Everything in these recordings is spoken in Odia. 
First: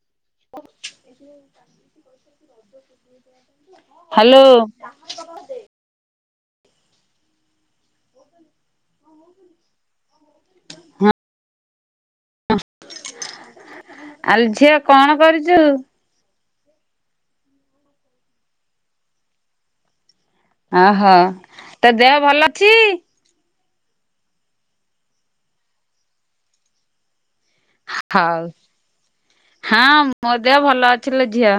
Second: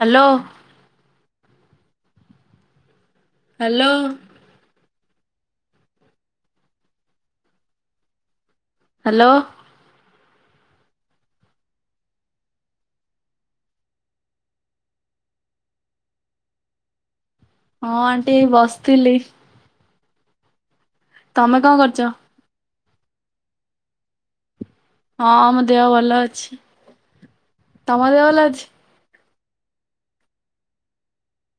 ହ୍ୟାଲୋ। [unintelligible] ହ୍ୟାଲୋ। ଲୋ। ହାଲୋ। ଆଲ ଝିଅ କଣ କରୁଛୁ? ହଁ ଆଣ୍ଟି ଏଇ ବସିଥିଲି। ଓହୋ ତମେ କଣ ତୋ କରୁଛ? ଦେହ ଭଲ ଅଛି? ହଁ ମୋ ଦେହ ଭଲ ଅଛି। ତମ ଦେହ ହଉ ଭଲ ଅଛି? ହଁ ମୋ ଦେହ ଭଲ ଅଛି ଲୋ ଝିଅ।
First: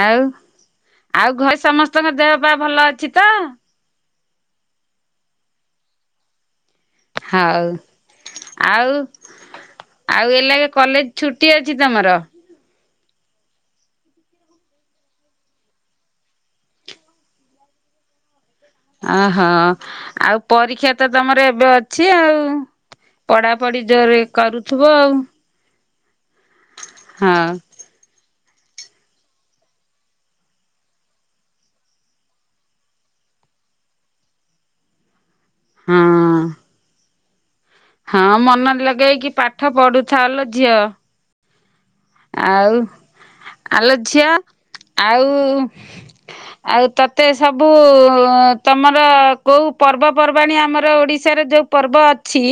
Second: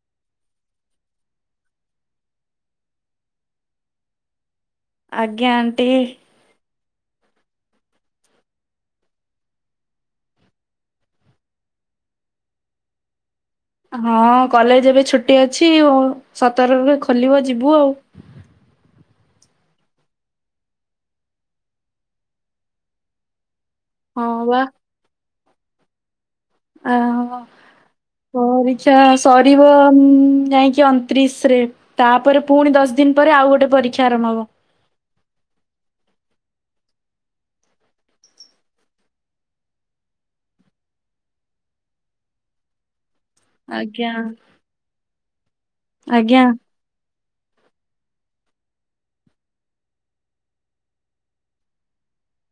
ଆଉ ଆଉ ଘରେ ସମସ୍ତଙ୍କ ଦେହ ପା ଭଲ ଅଛି ତ? ଆଜ୍ଞା ଆଣ୍ଟି। ହଉ ଆଉ ଆଉ ଏଲାଗେ କଲେଜ ଛୁଟି ଅଛି ତମର? ହଁ କଲେଜ ଏବେ ଛୁଟି ଅଛି ଓ ସତରରୁ ଖୋଲିବ ଯିବୁ ଆଉ। ଓହୋ ଆଉ ପରୀକ୍ଷା ତ ତମର ଏବେ ଅଛି ଆଉ? ପଡ଼ା ପଡ଼ି ଜୋରେ ହଁ ବା କରୁଥିବ ଆଉ? ଆ ହୋ। ହଁ ପରୀକ୍ଷା ସରିବ ଯାଇଁକି ଅଣତିରିଶ ରେ। ତାପରେ ପୁଣି ଦଶ ଦିନ ପରେ ଆଉ ଗୋଟେ ପରୀକ୍ଷା ଆରମ୍ଭ ହବ। ହଁ। ହଁ ମନ ଲଗେଇକି ପାଠ ପଢ଼ୁଥା ଲୋ ଝିଅ। ଆଉ ଆଲୋ ଆଜ୍ଞା ଝିଅ ଆଉ ଆଜ୍ଞା ଆଉ ତତ୍ ତେ ସବୁ ତମର କୋଉ ପର୍ବପର୍ବାଣିୀ ଆମର ଓଡ଼ିଶାରେ ଯୋଉ ପର୍ବ ଅଛି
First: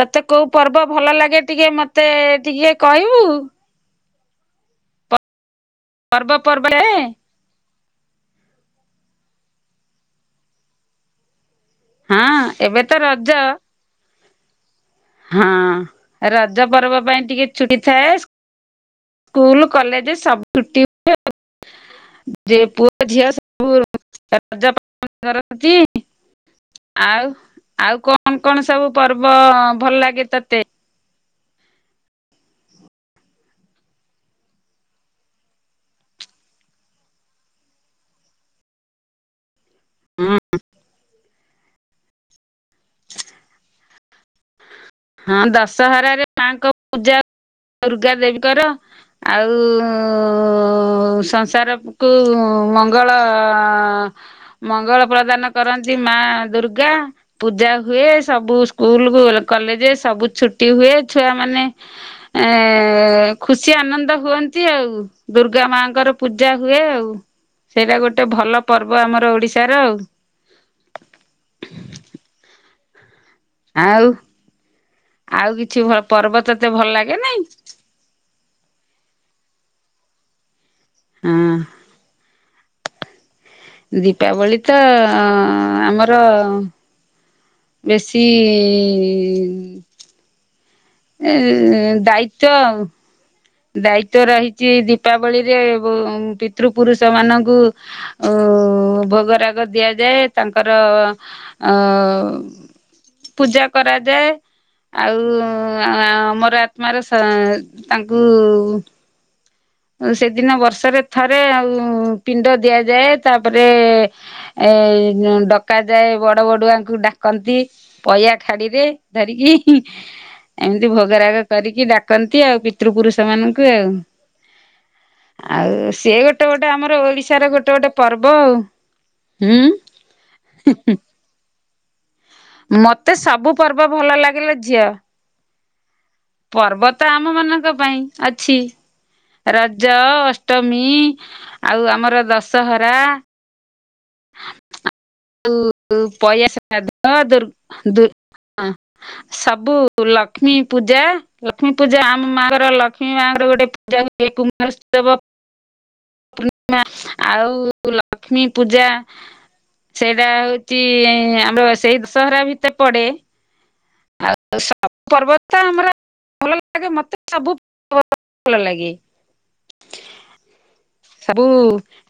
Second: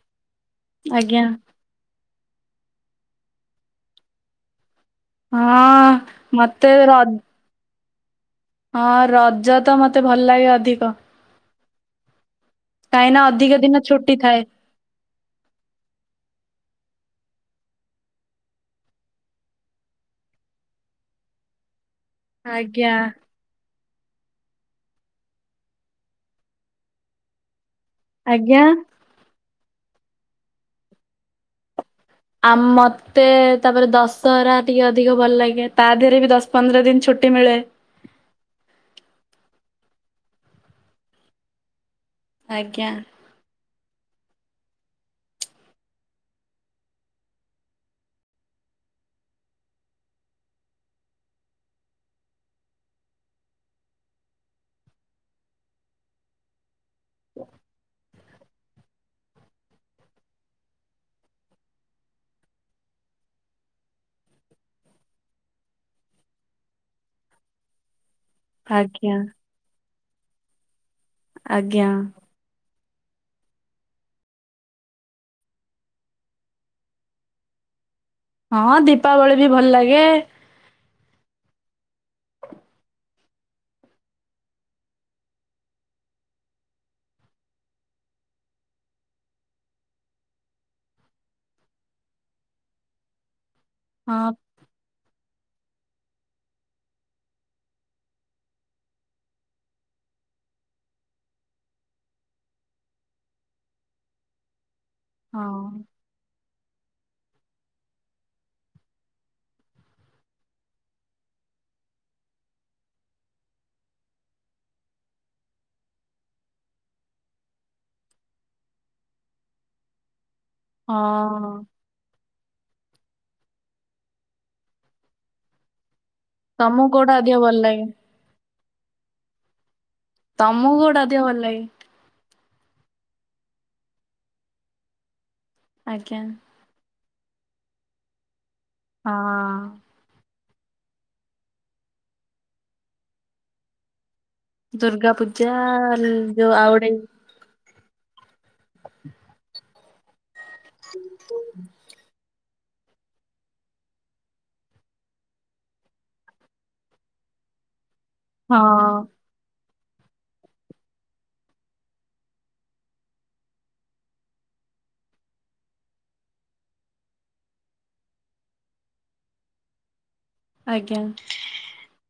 ତତେ କୋଉ ପର୍ବ ଭଲ ଆଜ୍ଞା ଲାଗେ ଟିକେ ମତେ ଟିକେ କହିବୁ? ହଁ। ପର୍ବ ମତେ ର [unintelligible] ହଁ ରଜ ତ ମତେ ଭଲ ଲାଗେ ଅଧିକ। ହଁ ଏବେ ତ କାହିଁକିନା ରଜ ଅଧିକ ଦିନ ଛୁଟି ଥାଏ। ହଁ ରଜ ପର୍ବ ପାଇଁ ଟିକେ ଛୁଟି ଥାଏ। ସ୍କୁଲ କଲେଯେ ସବୁ ଉଟି ଯେ ଆଜ୍ଞା ପୁଅ ଝିଅ ସବ୍ [unintelligible] କରନ୍ତି ଆଉ? ଆଉ କଣ ଆଜ୍ଞା। କଣ ସବୁ ପର୍ବ ଭଲ ଲାଗେ ତତେ? ଆ ମତେ ତାପରେ ଦଶହରା ଟିକେ ଅଧିକ ଭଲ ଲାଗେ ତା ଦେହରେ ବି ଦଶ ପନ୍ଦର ଦିନ ଛୁଟି ମିଳେ। ହୁଁ। ଆଜ୍ଞା। ହଁ ଦଶହରାରେ ମା ଙ୍କ ପୂଜା ଦୁର୍ଗା ଦେବୀଙ୍କର। ଆଉ ସଂସାର କୁ ମଙ୍ଗଳ ମଙ୍ଗଳ ପ୍ରଦାନ କରନ୍ତି, ମା ଦୁର୍ଗ୍ ପୂଜା ପୁଜା ହୁଏ ସବୁ ସ୍କୁଲ କୁ କଲେଜ୍ ଯେ ସବୁ ଛୁଟି ହୁଏ ଛୁଆ ମାନେ-' ଏଁ ଖୁସି ଆନନ୍ଦ ହୁଅନ୍ତି ଆଉ। ଦୁର୍ଗା ମାଙ୍କର ପୂଜା ହୁଏ ଆଉ ସେଟା ଗୋଟେ ଭଲ ପର୍ବ ଆଜ୍ଞା ଆମର ଓଡିଶାର ଆଉ। ଆଜ୍ଞା। ଆଉ ଆଉ କିଛି ପର୍ବ ତତେ ଭଲ ଲାଗେ ନାଇଁ? ହଁ ଦୀପାବଳି ବି ଭଲ ଲାଗେ। ଅଁ। ଦୀପାବଳି ତ ଆମର ବେଶୀ ଏ ଦାୟିତ୍ଵ ଆଉ। ଦାୟିତ ହଁ ରହିଚି ଦୀପାବଳିରେ ପିତୃ ପୁରୁଷ ମାନଙ୍କୁ ଉ ଭୋଗରାଗ ଦିଆଯାଏ ତାଙ୍କର ଅ ପୂଜା କରାଯାଏ। ଆଉ ହଁ ଆମର ଆତ୍ମାର ସ ତାଙ୍କୁ ସେଦିନ ବର୍ଷରେ ଥରେ ଆଉ ପିଣ୍ଡ ଦିଆଯାଏ ତାପରେ ଏ ଡକା ଯାଏ ବଡ ବଡୁଆଙ୍କୁ ଡାକନ୍ତି। ପଇଆ ଖାଡିରେ ଧରିକି। ଏମିତି ଭୋଗରାଗ ହଁ କରିକି ଡାକନ୍ତି ଆଉ ପିତୃପୁରୁଷ ମାନଙ୍କୁ ଆଉ। ଆଉ ସିଏ ଗୋଟେ ଗୋଟେ ତମକୁ ଆମର କୋଉଟା ଅଧିକ ଓଡିଶାର ଭଲ ଗୋଟେ ଲାଗେ? ଗୋଟେ ପର୍ବ ଆଉ, ହୁଁ। ତମକୁ କୋଉଟା ଅଧିକ ଭଲ ଲାଗେ? ମତେ ସବୁ ପର୍ବ ଭଲ ଲାଗେଲ ଝିଅ। ଆଜ୍ଞା। ପର୍ବ ତ ଆମ ମାନଙ୍କ ପାଇଁ ଅଛି। ହଁ ରଜ ଅଷ୍ଟମୀ ଆଉ ଆମର ଦଶହରା ଦୁର୍ଗା ପୂଜା ଆଉ ପୟା ଯୋଉ ଆଉ ଗୋଟେ ସାଧ ଦୁର୍ ଦୁ ହଁ ସବୁ। ଲକ୍ଷ୍ମୀ ପୂଜା ଲକ୍ଷ୍ମୀ ପୂଜା ଆମ ମାଙ୍କର ଲ ଲକ୍ଷ୍ମୀ ମାଙ୍କର ଗୋଟେ ପୂଜା ହୁଏ କୁମାର ଉତ୍ସବ ପୂର୍ଣ୍ଣିମା, ଆଉ ଲକ୍ଷ୍ମୀ ପୂଜା। ହଁ ସେଇଟା ହଉଚି ଆମର ସେଇ ଦଶହରା ଭିତରେ ପଡେ। ଆଉ ସବୁ ପର୍ବ ତ ଆମର ଭଲ ଲାଗେ ମତେ ସବୁ ପର୍ବ ବହତ୍ ଭଲଲାଗେ। ଆଜ୍ଞା ସବୁ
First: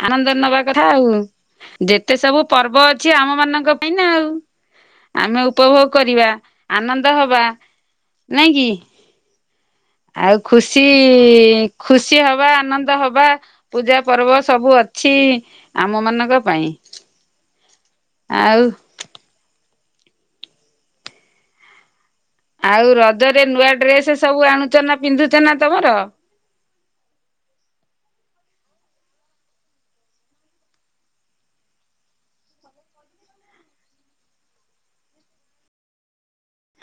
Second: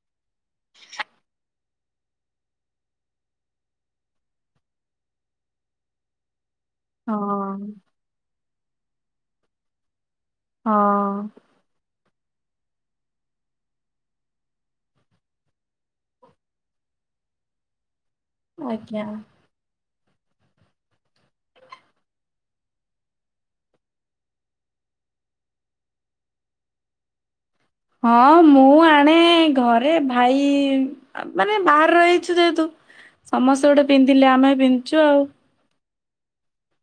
ଆନନ୍ଦରେ ନବା କଥା ଆଉ ଯେତେ ସବୁ ପର୍ବ ଅଛି ଆମ ମାନଙ୍କ ପାଇଁ ନା ଆଉ। ଆମେ ଉପଭୋଗ କରିବା ଆନନ୍ଦ ହଁ ହବା ନାଇଁ କି? ଆଉ ହଁ ଖୁସି ଖୁସି ହବା ଆନନ୍ଦ ହବା। ପୂଜା ପର୍ବ ସବୁ ଅଛି ଆମ ମାନଙ୍କ ପାଇଁ। ଆଉ ଆଜ୍ଞା। ଆଉ ରଜରେ ନୂଆ ଡ୍ରେସ୍ ସବୁ ଆଣୁଚ ନା ପିନ୍ଧୁଚ ନା ତମର? ହଁ ମୁଁ ଆଣେ ଘରେ ଭାଇ ମାନେ ବାହାରେ ରହିଚୁ ଯେହେତୁ ସମସ୍ତେ ଗୋଟେ ପିନ୍ଧିଲେ ଆମେ ପିନ୍ଧିଚୁ ଆଉ।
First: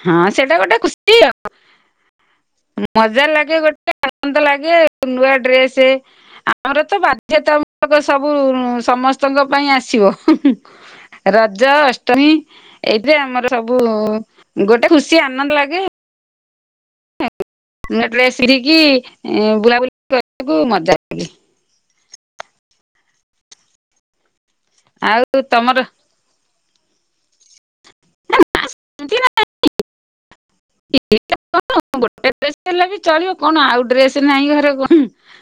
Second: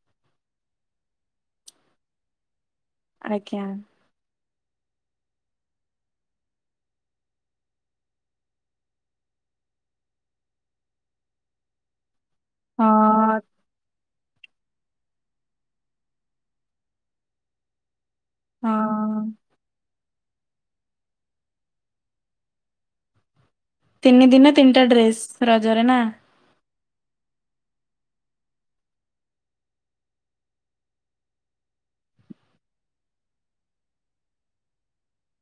ହଁ ସେଇଟା ଗୋଟେ ଖୁସି ଆଉ ମଜା ଲାଗେ ଆଜ୍ଞା ଗୋଟେ। ଆନନ୍ଦ ଲାଗେ ନୂଆ ଡ୍ରେସେ, ଆମର ତ ବାଧ୍ୟତାମୂଳକ ସବୁ ସମସ୍ତଙ୍କ ପାଇଁ ଆସିବ ହୁଁ-ହୁଁ, ରଜ ଅଷ୍ଟ ତ ହିଁ ଏଇଥିରେ ହଁ ଆମର ସବୁ ଗୋଟେ ଖୁସି ଆନନ୍ଦ ଲାଗେ, ଆଜ୍ଞା ନୁଆ ଡ୍ରେସ ସିରିକି ହଁ ଏଁ ବୁଲାବୁଲି କରିବାକୁ ମଜା ଲାଗେ, ତିନି ଦିନ ତିନିଟା ଡ୍ରେସ ଆଉ ତମର ରଜରେ ନା? ନା [inaudible] ଏବେ ସେ ଲାଗି ଚଳିବ କଣ ଆଉ ଡ୍ରେସ୍ ନାହିଁ ଘରେ କଁ ହୁଁ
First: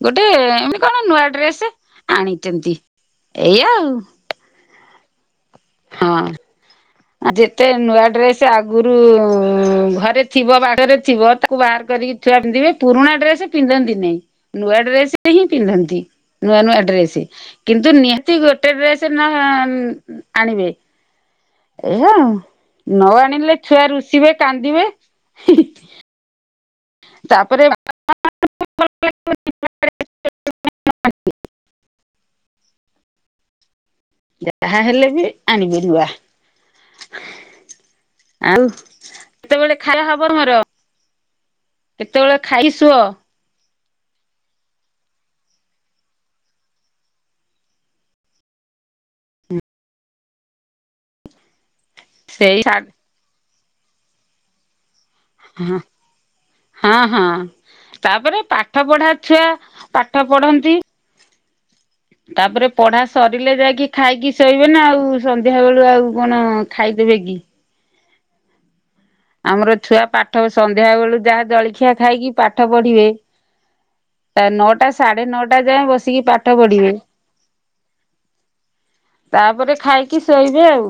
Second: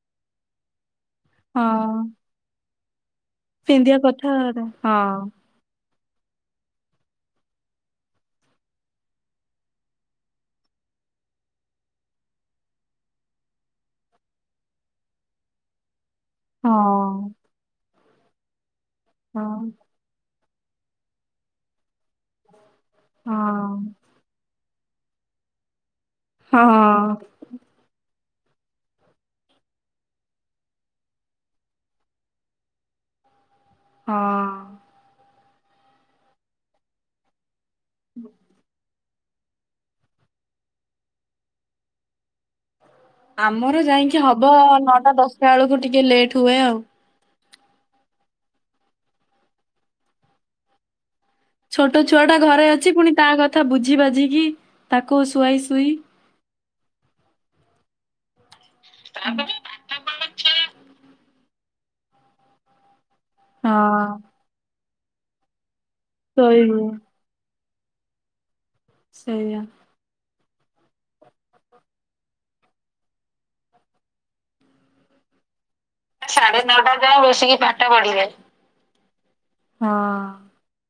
ଗୋଟେ ଏମିତି କଣ ନୂଆ, ଡ୍ରେସେ ହଁ ଆଣିଚନ୍ତି, ପିନ୍ଧିବା କଥା ହଁ, ହଁ, ଆ ଯେତେ ନୂଆ ଡ୍ରେସ୍ ଆଗରୁ ଘରେ ଥିବ ବାଘରେ ଥିବ ତାକୁ ବାହାର କରିକି, ପଧିବେ ପୁରୁଣା ଡ୍ରେସ ପିନ୍ଧନ୍ତି ନି ନୂଆ ଡ୍ରେସ୍ ହିଁ ପିନ୍ଧନ୍ତି, ହଁ ନୂଆ-ନୂଆ ଡ୍ରେସ୍ କିନ୍ତୁ ନିହାତି ଗୋଟେ ଡ୍ରେସ୍ ହଁ ନ ଆଣିବେ, ଏଇହା ନୁ ନ ହଁ ଆଣିଲେ ଛୁଆ ରୁଷିବେ କାନ୍ଦିବେ, ହଁ, ତାପରେ, [inaudible] ହଁ ଯାହା ହେଲେ ବି ଆଣିପାରିବା, ହୁଁ, ଆଉ କେତେବେଳେ ଖାଇ ହବ ମୋର କେତେବେଳେ ଖାଇ ଶୁଅ, ଆମର ଯାଇକି ହବ ନଅଟା ଦଶଟା ବେଳକୁ ଟିକେ ଲେଟ୍ ହୁଏ ଆଉ, ଛୋଟ ଛୁଆଟା ସେଇ ଘରେ ହଁ ଅଛି ପୁଣି ତା କଥା ବୁଝି ବାଝିକି ତାକୁ ଶୁଆଇ ଶୁଇ, ହଁ-ହଁ ତାପରେ ପାଠ ପଢ଼ା ଛୁଆ ପାଠ ପଢ଼ନ୍ତି, ତାପରେ ପୁଢା ସରିଲେ ଯାଇକି ହଁ ଖାଇକି ଶୋଇବେ ନା ଆଉ ସନ୍ଧ୍ୟା ବେଳୁ ଆଉ, କଣ ଶୋଇବେ ଖାଇଦେବେ କି, ସେଇଆ। ଆମର ଛୁଆ ପାଠ ସନ୍ଧ୍ୟା ବେଳୁ ଯାହା ଜଳଖିଆ ଖାଇକି ପାଠ ପଢ଼ିବେ, ତା ନଅଟା ସାଢେ ନଅଟା ଯାଏଁ ବସ୍ ସାଢ଼େ ନଅଟା ଯାଏ ବସିକି ପାଠ ପଢ଼ିବେ, ତାପରେ ଖାଇକି ଶୋଇବେ ଆଉ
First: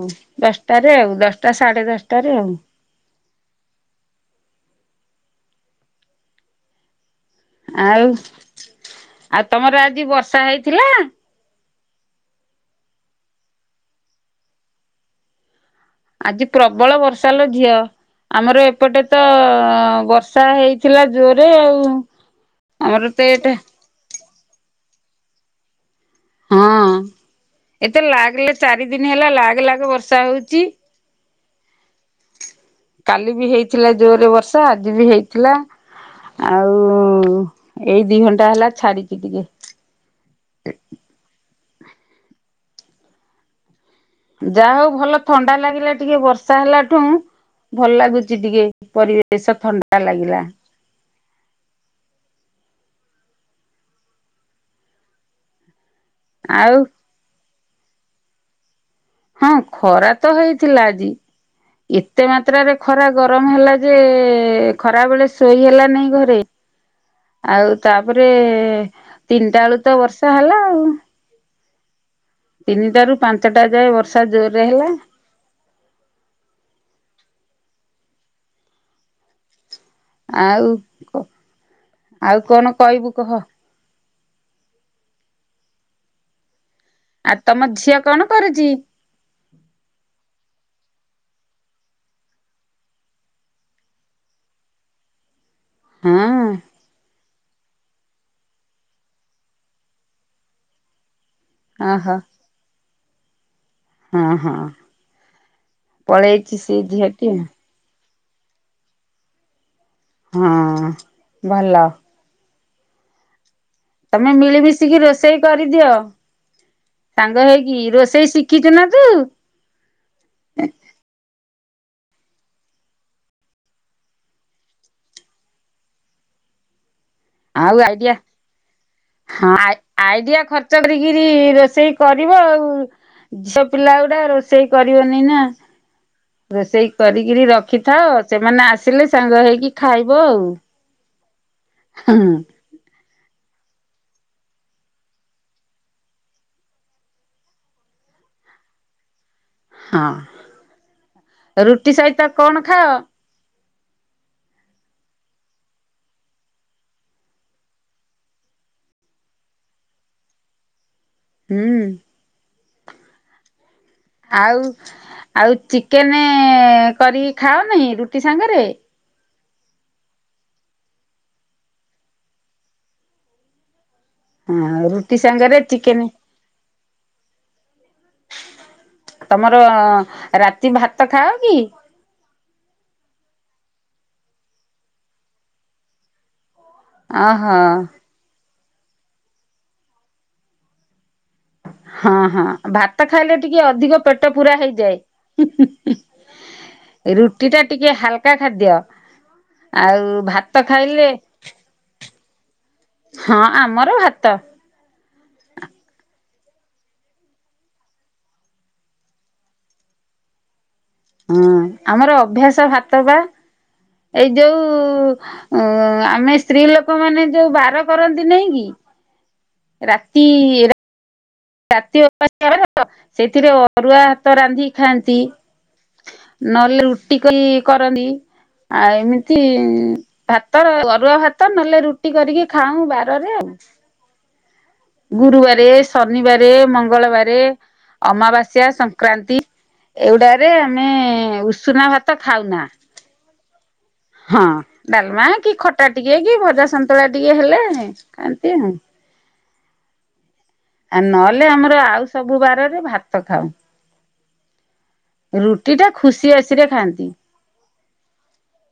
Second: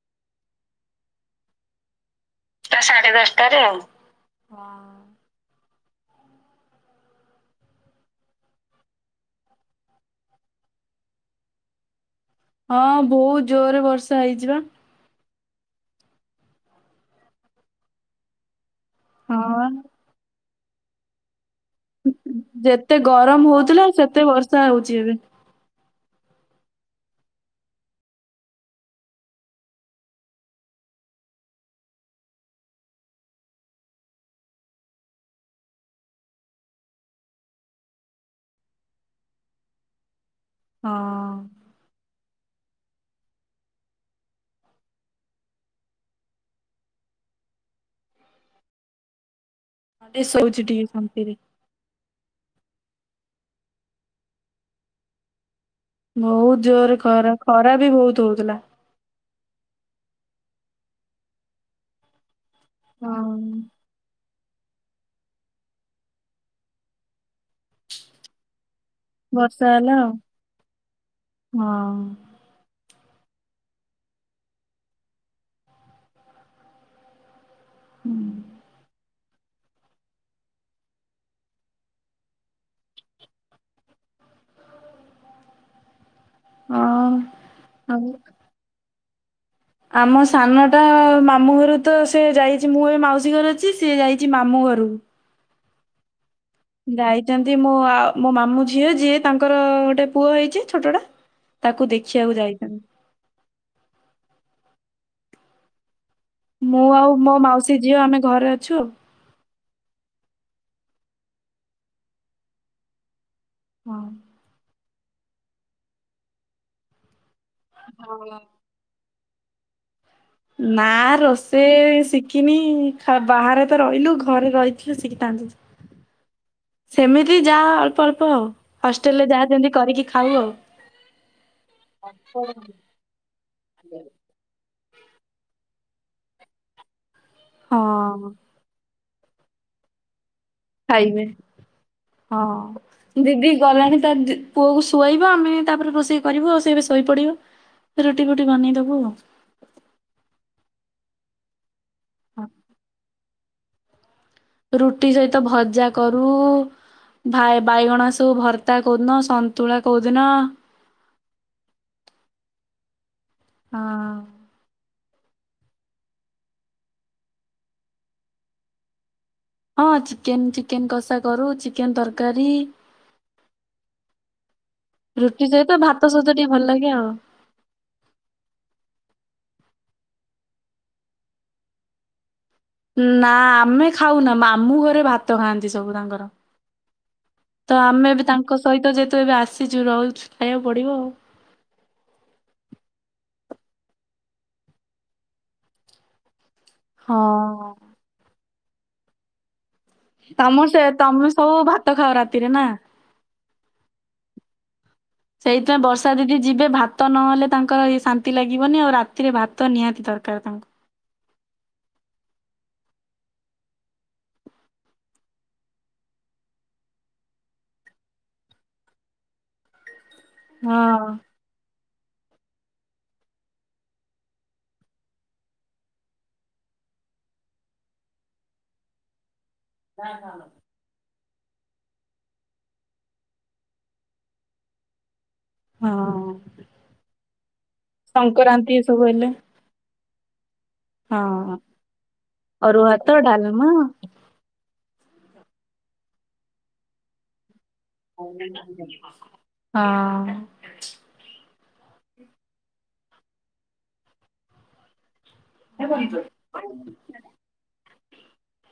ଦଶଟାରେ ଆଉ ଦଶଟା ସାଢ଼େ ଦଶଟାରେ ଆଉ, ଟା ସାଢ଼େ ଦଶଟାରେ ଆଉ, ହଁ, ଆଉ-ଆଉ ତମର ଆଜି ବର୍ଷା ହେଇଥିଲା, ହଁ ବହୁତ୍ ଜୋରରେ ବର୍ଷା ହେଇଯିବା, ଆଜି ପ୍ରବଳ ବର୍ଷାଲ ଝିଅ ଆମର ଏପଟେ ତ ହଁ ଅ ବର୍ଷ୍ ସା ହେଇଥିଲା ଜୋରରେ ଆଉ, ଯେତେ ଆମର ତ ଗରମ ଏଟା ହଉଥିଲା ସେତେ ବର୍ଷା ହଉଛି ଏବେ, ହଁ ଏତେ ଲାଗିଲେ ଚାରି ଦିନି ହେଲା ଲାଗେ-ଲାଗେ ବର୍ଷା ହଉଛି, କାଲି ବି ହେଇଥିଲା ଜୋରରେ ବର୍ଷା ଆଜି ବି ହେଇଥିଲା, ଆଉ ଏଇ ଦି ଘଣ୍ଟା ହେଲା ଛାଡ଼ିଛିି ଟିକେ, ହଁ, ଯାହା ହଉ ଭଲ ଥଣ୍ଡା ଲାଗିଲା ଟିକେ ବର୍ଷା ହେଲା ଠୁ, ଭଲ ଲାଗୁଛି ଟିକେ ପରିବେଶ ଥଣ୍ଡ୍ ଟିକେ ସଉଛି ଟିକେ ଶାନ୍ତିରେ, ବହୁତ୍ ଆଉ ଜୋରରେ ଖରା-ଖରା ବି ବହୁତ୍ ହଉଥିଲା, ହଁ ଖରା ତ ହେଇଥିଲା ଆଜି। ଏତେ ମାତ୍ରାରେ ଖରା ହଁ ଗରମ ହେଲା ଯେ ଖରା ବେଳେ ଶୋଇ ହେଲା ନାଇଁ ଘରେ ଆଉ ତାପରେ ତିନିଟା ବର୍ଷା ବେଳୁ ତ ହେଲା ଆଉ ବର୍ଷା ହେଲା ଆଉ। ହଁ ତିନିଟା ରୁ ପାଞ୍ଚଟା ଯାଏ ବର୍ଷା ଜୋର ରେ ହେଲା। [inaudible] ଆଉ କ ଆଉ କଣ କହିବୁ କହ। ହଁ। ଆଉ ତମ ଝିଅ ଆଉ କଣ କରୁଛି? ଆମ ସାନଟା ମାମୁଁ ଘରୁ ତ ସେ ଯାଇଛି ମୁଁ ଏବେ ମାଉସୀ ଘର ଅଛି ସେ ଯାଇଛି ମାମୁଁ ଘରୁ। ହଁ। ଯାଇଛନ୍ତି ମୋ ଆଉ ମୋ ମାମୁଁ ଝିଅ ଯିଏ ତାଙ୍କର ଗୋଟେ ପୁଅ ହେଇଛି ଛୋଟଟା। ତାକୁ ଓହୋ ଦେଖିବାକୁ ଯାଇଛନ୍ତି। ହଁ, ହଁ। ପଳେଇଛି ସେ ମୁଁ ଆଉ ଝିଅଟି ମୋ ମାଉସୀ ଝିଅ ଆମେ ଘରେ ଅଛୁ। ହଁ ଭଲ। ତମେ ମିଳିମିଶିକି ରୋଷେଇ କରିଦିଅ ସାଙ୍ଗ ହେଇକି କି ରୋଷେଇ ହଁ। ଶିଖିଛୁ ନା ତୁ? ନା ରୋଷେଇ ଶିଖିନି ଖା ବାହାରେ ତ ରହିଲୁ ଘରେ ରହିଥିଲେ ଶିଖିଥାନ୍ତୁ। ଆଉ ଅଳ୍ପ ଆଇଡିଆ ଅଳ୍ପ ଆଉ ହଷ୍ଟେଲରେ ଯାହା ହଁ ଯେମିତି କରିକି ଖାଉ ଆଇଡିଆ ଆଉ ଖର୍ଚ୍ଚ କରିକିରି ରୋଷେଇ କରିବ ହଁ ଆଉ। ଝିଅ ପିଲା ଗୁଡା ରୋଷେଇ କରିବନି ନା ରୋଷେଇ କରିକିରି ରକ୍ ରଖିଥାଅ ସେମାନେ ଆସିଲେ ସାଙ୍ଗ ହେଇକି ଖାଇବ ଆଉ। ଖାଇବି ହଁ। ଦିଦି ଗଲାଣି ତ ତା ପୁଅକୁ ଶୁଆଇବ ଆମେ ତାପରେ ରୋଷେଇ କରିବୁ ସେ ଏବେ ଶୋଇପଡିବ। ସେ ରୁଟି ଫୁଟି ବନେଇଦବୁ ଆଉ। ହଁ ରୁଟି ସହିତ କଣ ଖାଅ। ରୁଟି ସହିତ ଭଜା କରୁ ଭାଇ ବାଇଗଣ ସବୁ ଭର୍ତ୍ତା କୋଉଦିନ ସନ୍ତୁଳା କୋଉଦିନ ହୁଁ। ହଁ। ଆଉ ଆଉ ଚିକେନ କରିକି ଖାଅ ନାହିଁ ରୁଟି ସାଙ୍ଗରେ। ହଁ ଚିକେନ୍ ଚିକେନ୍ କଷା କରୁ ଚିକେନ୍ ତରକାରୀ ହଁ ରୁଟି ସାଙ୍ଗରେ ସହିତ ଚିକେନେ ଭାତ ସହିତ ଟିକେ ଭଲ ଲାଗେ ଆଉ। ତମର ରାତି କି ଭାତ ଖାଅ କି? ନା ଆମେ ଖାଉନା ମାମୁଁ ଘରେ ଭାତ ଖାଆନ୍ତି ସବୁ ତାଙ୍କର। ଓହୋ ତ ଆମେ ବି ତାଙ୍କ ସହିତ ଯେହେତୁ ଏବେ ଆସିଛୁ ରହୁଛୁ ଖାଇବାକୁ ପଡିବ ଆଉ। ହଁ ହଁ ଭାତ ଖାଇଲେ ଟିକେ ଅଧିକ ପେଟ ପୂରା ହେଇଯାଏ [unintelligible] ରୁଟି ଟା ହଁ ଟିକେ ହାଲକା ଖାଦ୍ୟ। ଆଉ ଭାତ ତମର ସେ ଖାଇଲେ ତମେ ସବୁ ଭାତ ଖାଅ ରାତିରେ ନା? ହଁ ଆମର ଭାତ। ସେଇଥିପାଇଁ ବର୍ଷା ଦିଦି ଯିବେ ଭାତ ନହେଲେ ତାଙ୍କର ଏ ଶାନ୍ତି ଲାଗିବନି ଆଉ ରାତିରେ ଭାତ ନିହାତି ଦରକାର ତାଙ୍କୁ। ହଁ ଆମର ଅଭ୍ୟାସ ଭାତ ବା ଏଇ ଯୋଉ ଓ ଆମେ ସ୍ତ୍ରୀ ଲୋକ ମାନେ ଯୋଉ ବାର କରନ୍ତି ନାଇଁ କି ରାତି ହଁ ରାତି ଓପାଷିଆରେ ସେଥିରେ ଅରୁଆ ଭାତ ରାନ୍ଧିକି ଖାଆନ୍ତି। ନହେଲେ ରୁଟି କଲି କରନ୍ତିି ଆଉ ଏମିତି। ହଁ। ଭାତ ଅରୁଆ ଭାତ ଭାତ ନହେଲେ ରୁଟି କରିକି ଖାଉଁ ବାରରେ ଗୁରୁବାରେ ସ ହଁ ଶନିବାରେ, ମଙ୍ଗଳବାରେ, ଅମାବାସ୍ୟା, ସଂକ୍ରାନ୍ତି ଏ ସବୁ ହେଲେ ସଂକ୍ରାନ୍ତି ଏଗୁଡାରେ ଆମେ ହଁ ଉଷୁନା ଭାତ ଖାଉନା। ଅରୁଆ ଭାତ ଡାଲମା ହଁ ଡାଲମା କି ଖଟା ଟିକେ କି ଭଜା ସନ୍ତୁଳା ଟିକେ ହେଲେ ଖାଆନ୍ତି ଆଉ। ହଁ। ଆ ନହେଲେ ଆମର ଆଉ ସବୁ ବାରରେ ଭାତ ଖାଉ। ରୁଟି ଟା ଖୁସି ବାସିରେ ଖାଆନ୍ତି।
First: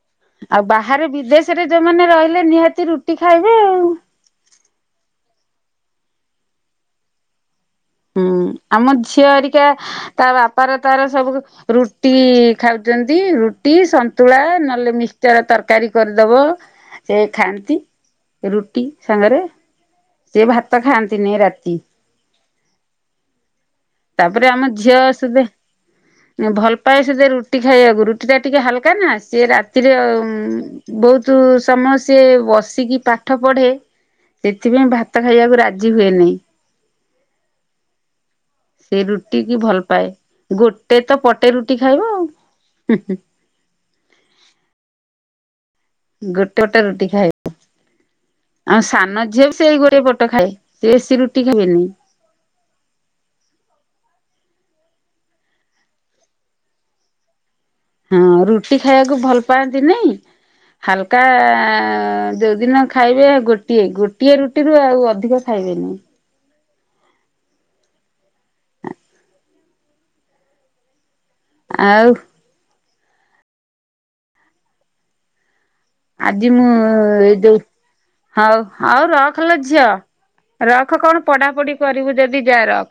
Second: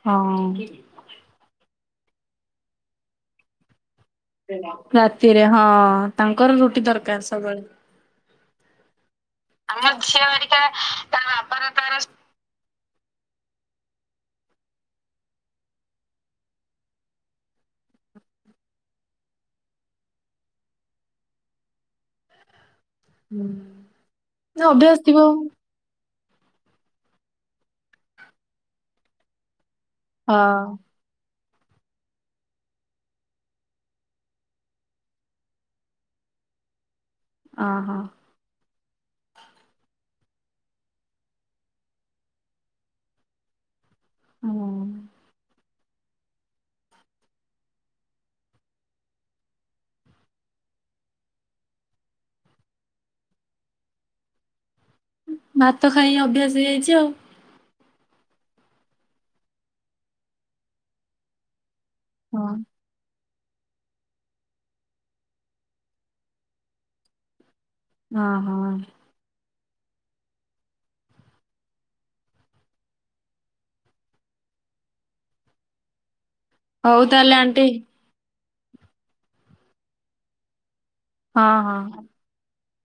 ହଁ ଆଉ ବାହାରେ ବିଦେଶରେ ଯୋଉମାନେ ରହିଲେ ନିହାତି ରୁଟି ଖାଇବେ ଆଉ। ରାତିରେ ହଁ ତାଙ୍କର ରୁଟି ଦରକାର ସବୁବେଳେ। ହୁଁ ଆମ ଝିଅ ହେରିକା ଆମ ତା ଝିଅ ହେରିକା ବାପାର ତାର ତା ସବୁ ବାବାର ତାର ରୁଟି। ଖାଉଛନ୍ତି ରୁଟି ସନ୍ତୁଳା ନହେଲେ ମିକ୍ସର ତରକାରୀ କରିଦବ। ସେ ଖାଆନ୍ତି ରୁଟି ସାଙ୍ଗରେ ସେ ଭାତ ଖାଆନ୍ତିନି ରାତି ହୁଁ ତାପରେ ଆମ ଅଭ୍ୟାସ ଝିଅ ଥିବ ହଁ ସେବେ ଭଲ ପାଏ ସେ ଯେ ରୁଟି ଖାଇବାକୁ ରୁଟି ଟା ଟିକେ ହାଲକା ନା ସିଏ ରାତି ତିରେ ବହୁତ ସମୟ ସେ ବସିକି ପାଠ ପଢ଼େ। ସେଥିପାଇଁ ଭାତ ଖାଇବାକୁ ରାଜି ହୁଏନି। ଅଁ ହ ସେ ରୁଟି କି ଭଲ ପାଏ ଗୋଟେ ତ ପଟେ ରୁଟି ଖାଇବ ଆଉ। ହ ଗୋଟେ ପଟ ରୁଟି ଖାଏ। ଆମ ସାନ ଝିଅ ବି ସେଇ ଗୋଟିଏ ପଟ ଖାଏ ସେ ବେସି ରୁଟି ଖାଏନି। ଭାତ ଖାଇଆ ଅଭ୍ୟାସ ହେଇଯାଇଛି ଆଉ। ହଁ ରୁଟି ଖାଇବାକୁ ଭଲ ପାଆନ୍ତିନି ହାଲକା ହଁ ଯୋଉଦିନ ଖାଇବେ ଆଉ ଗୋଟିଏ, ଗୋଟିଏ ରୁଟିରୁୁ ଆଉ ଅଧିକ ଖାଇବେନି। ହଁ ହଁ। ଆଉ ଆଜି ମୁଁ ହଉ ଏ ତାହେଲେ ଯୋଉ ଆଣ୍ଟି ହଉ ହଉ ରଖ ଲୋ ଝିଅ ରଖ କଣ ହଁ ପଢାପଢି ହଁ। କରିବୁ ଯଦି ଯା ରଖ।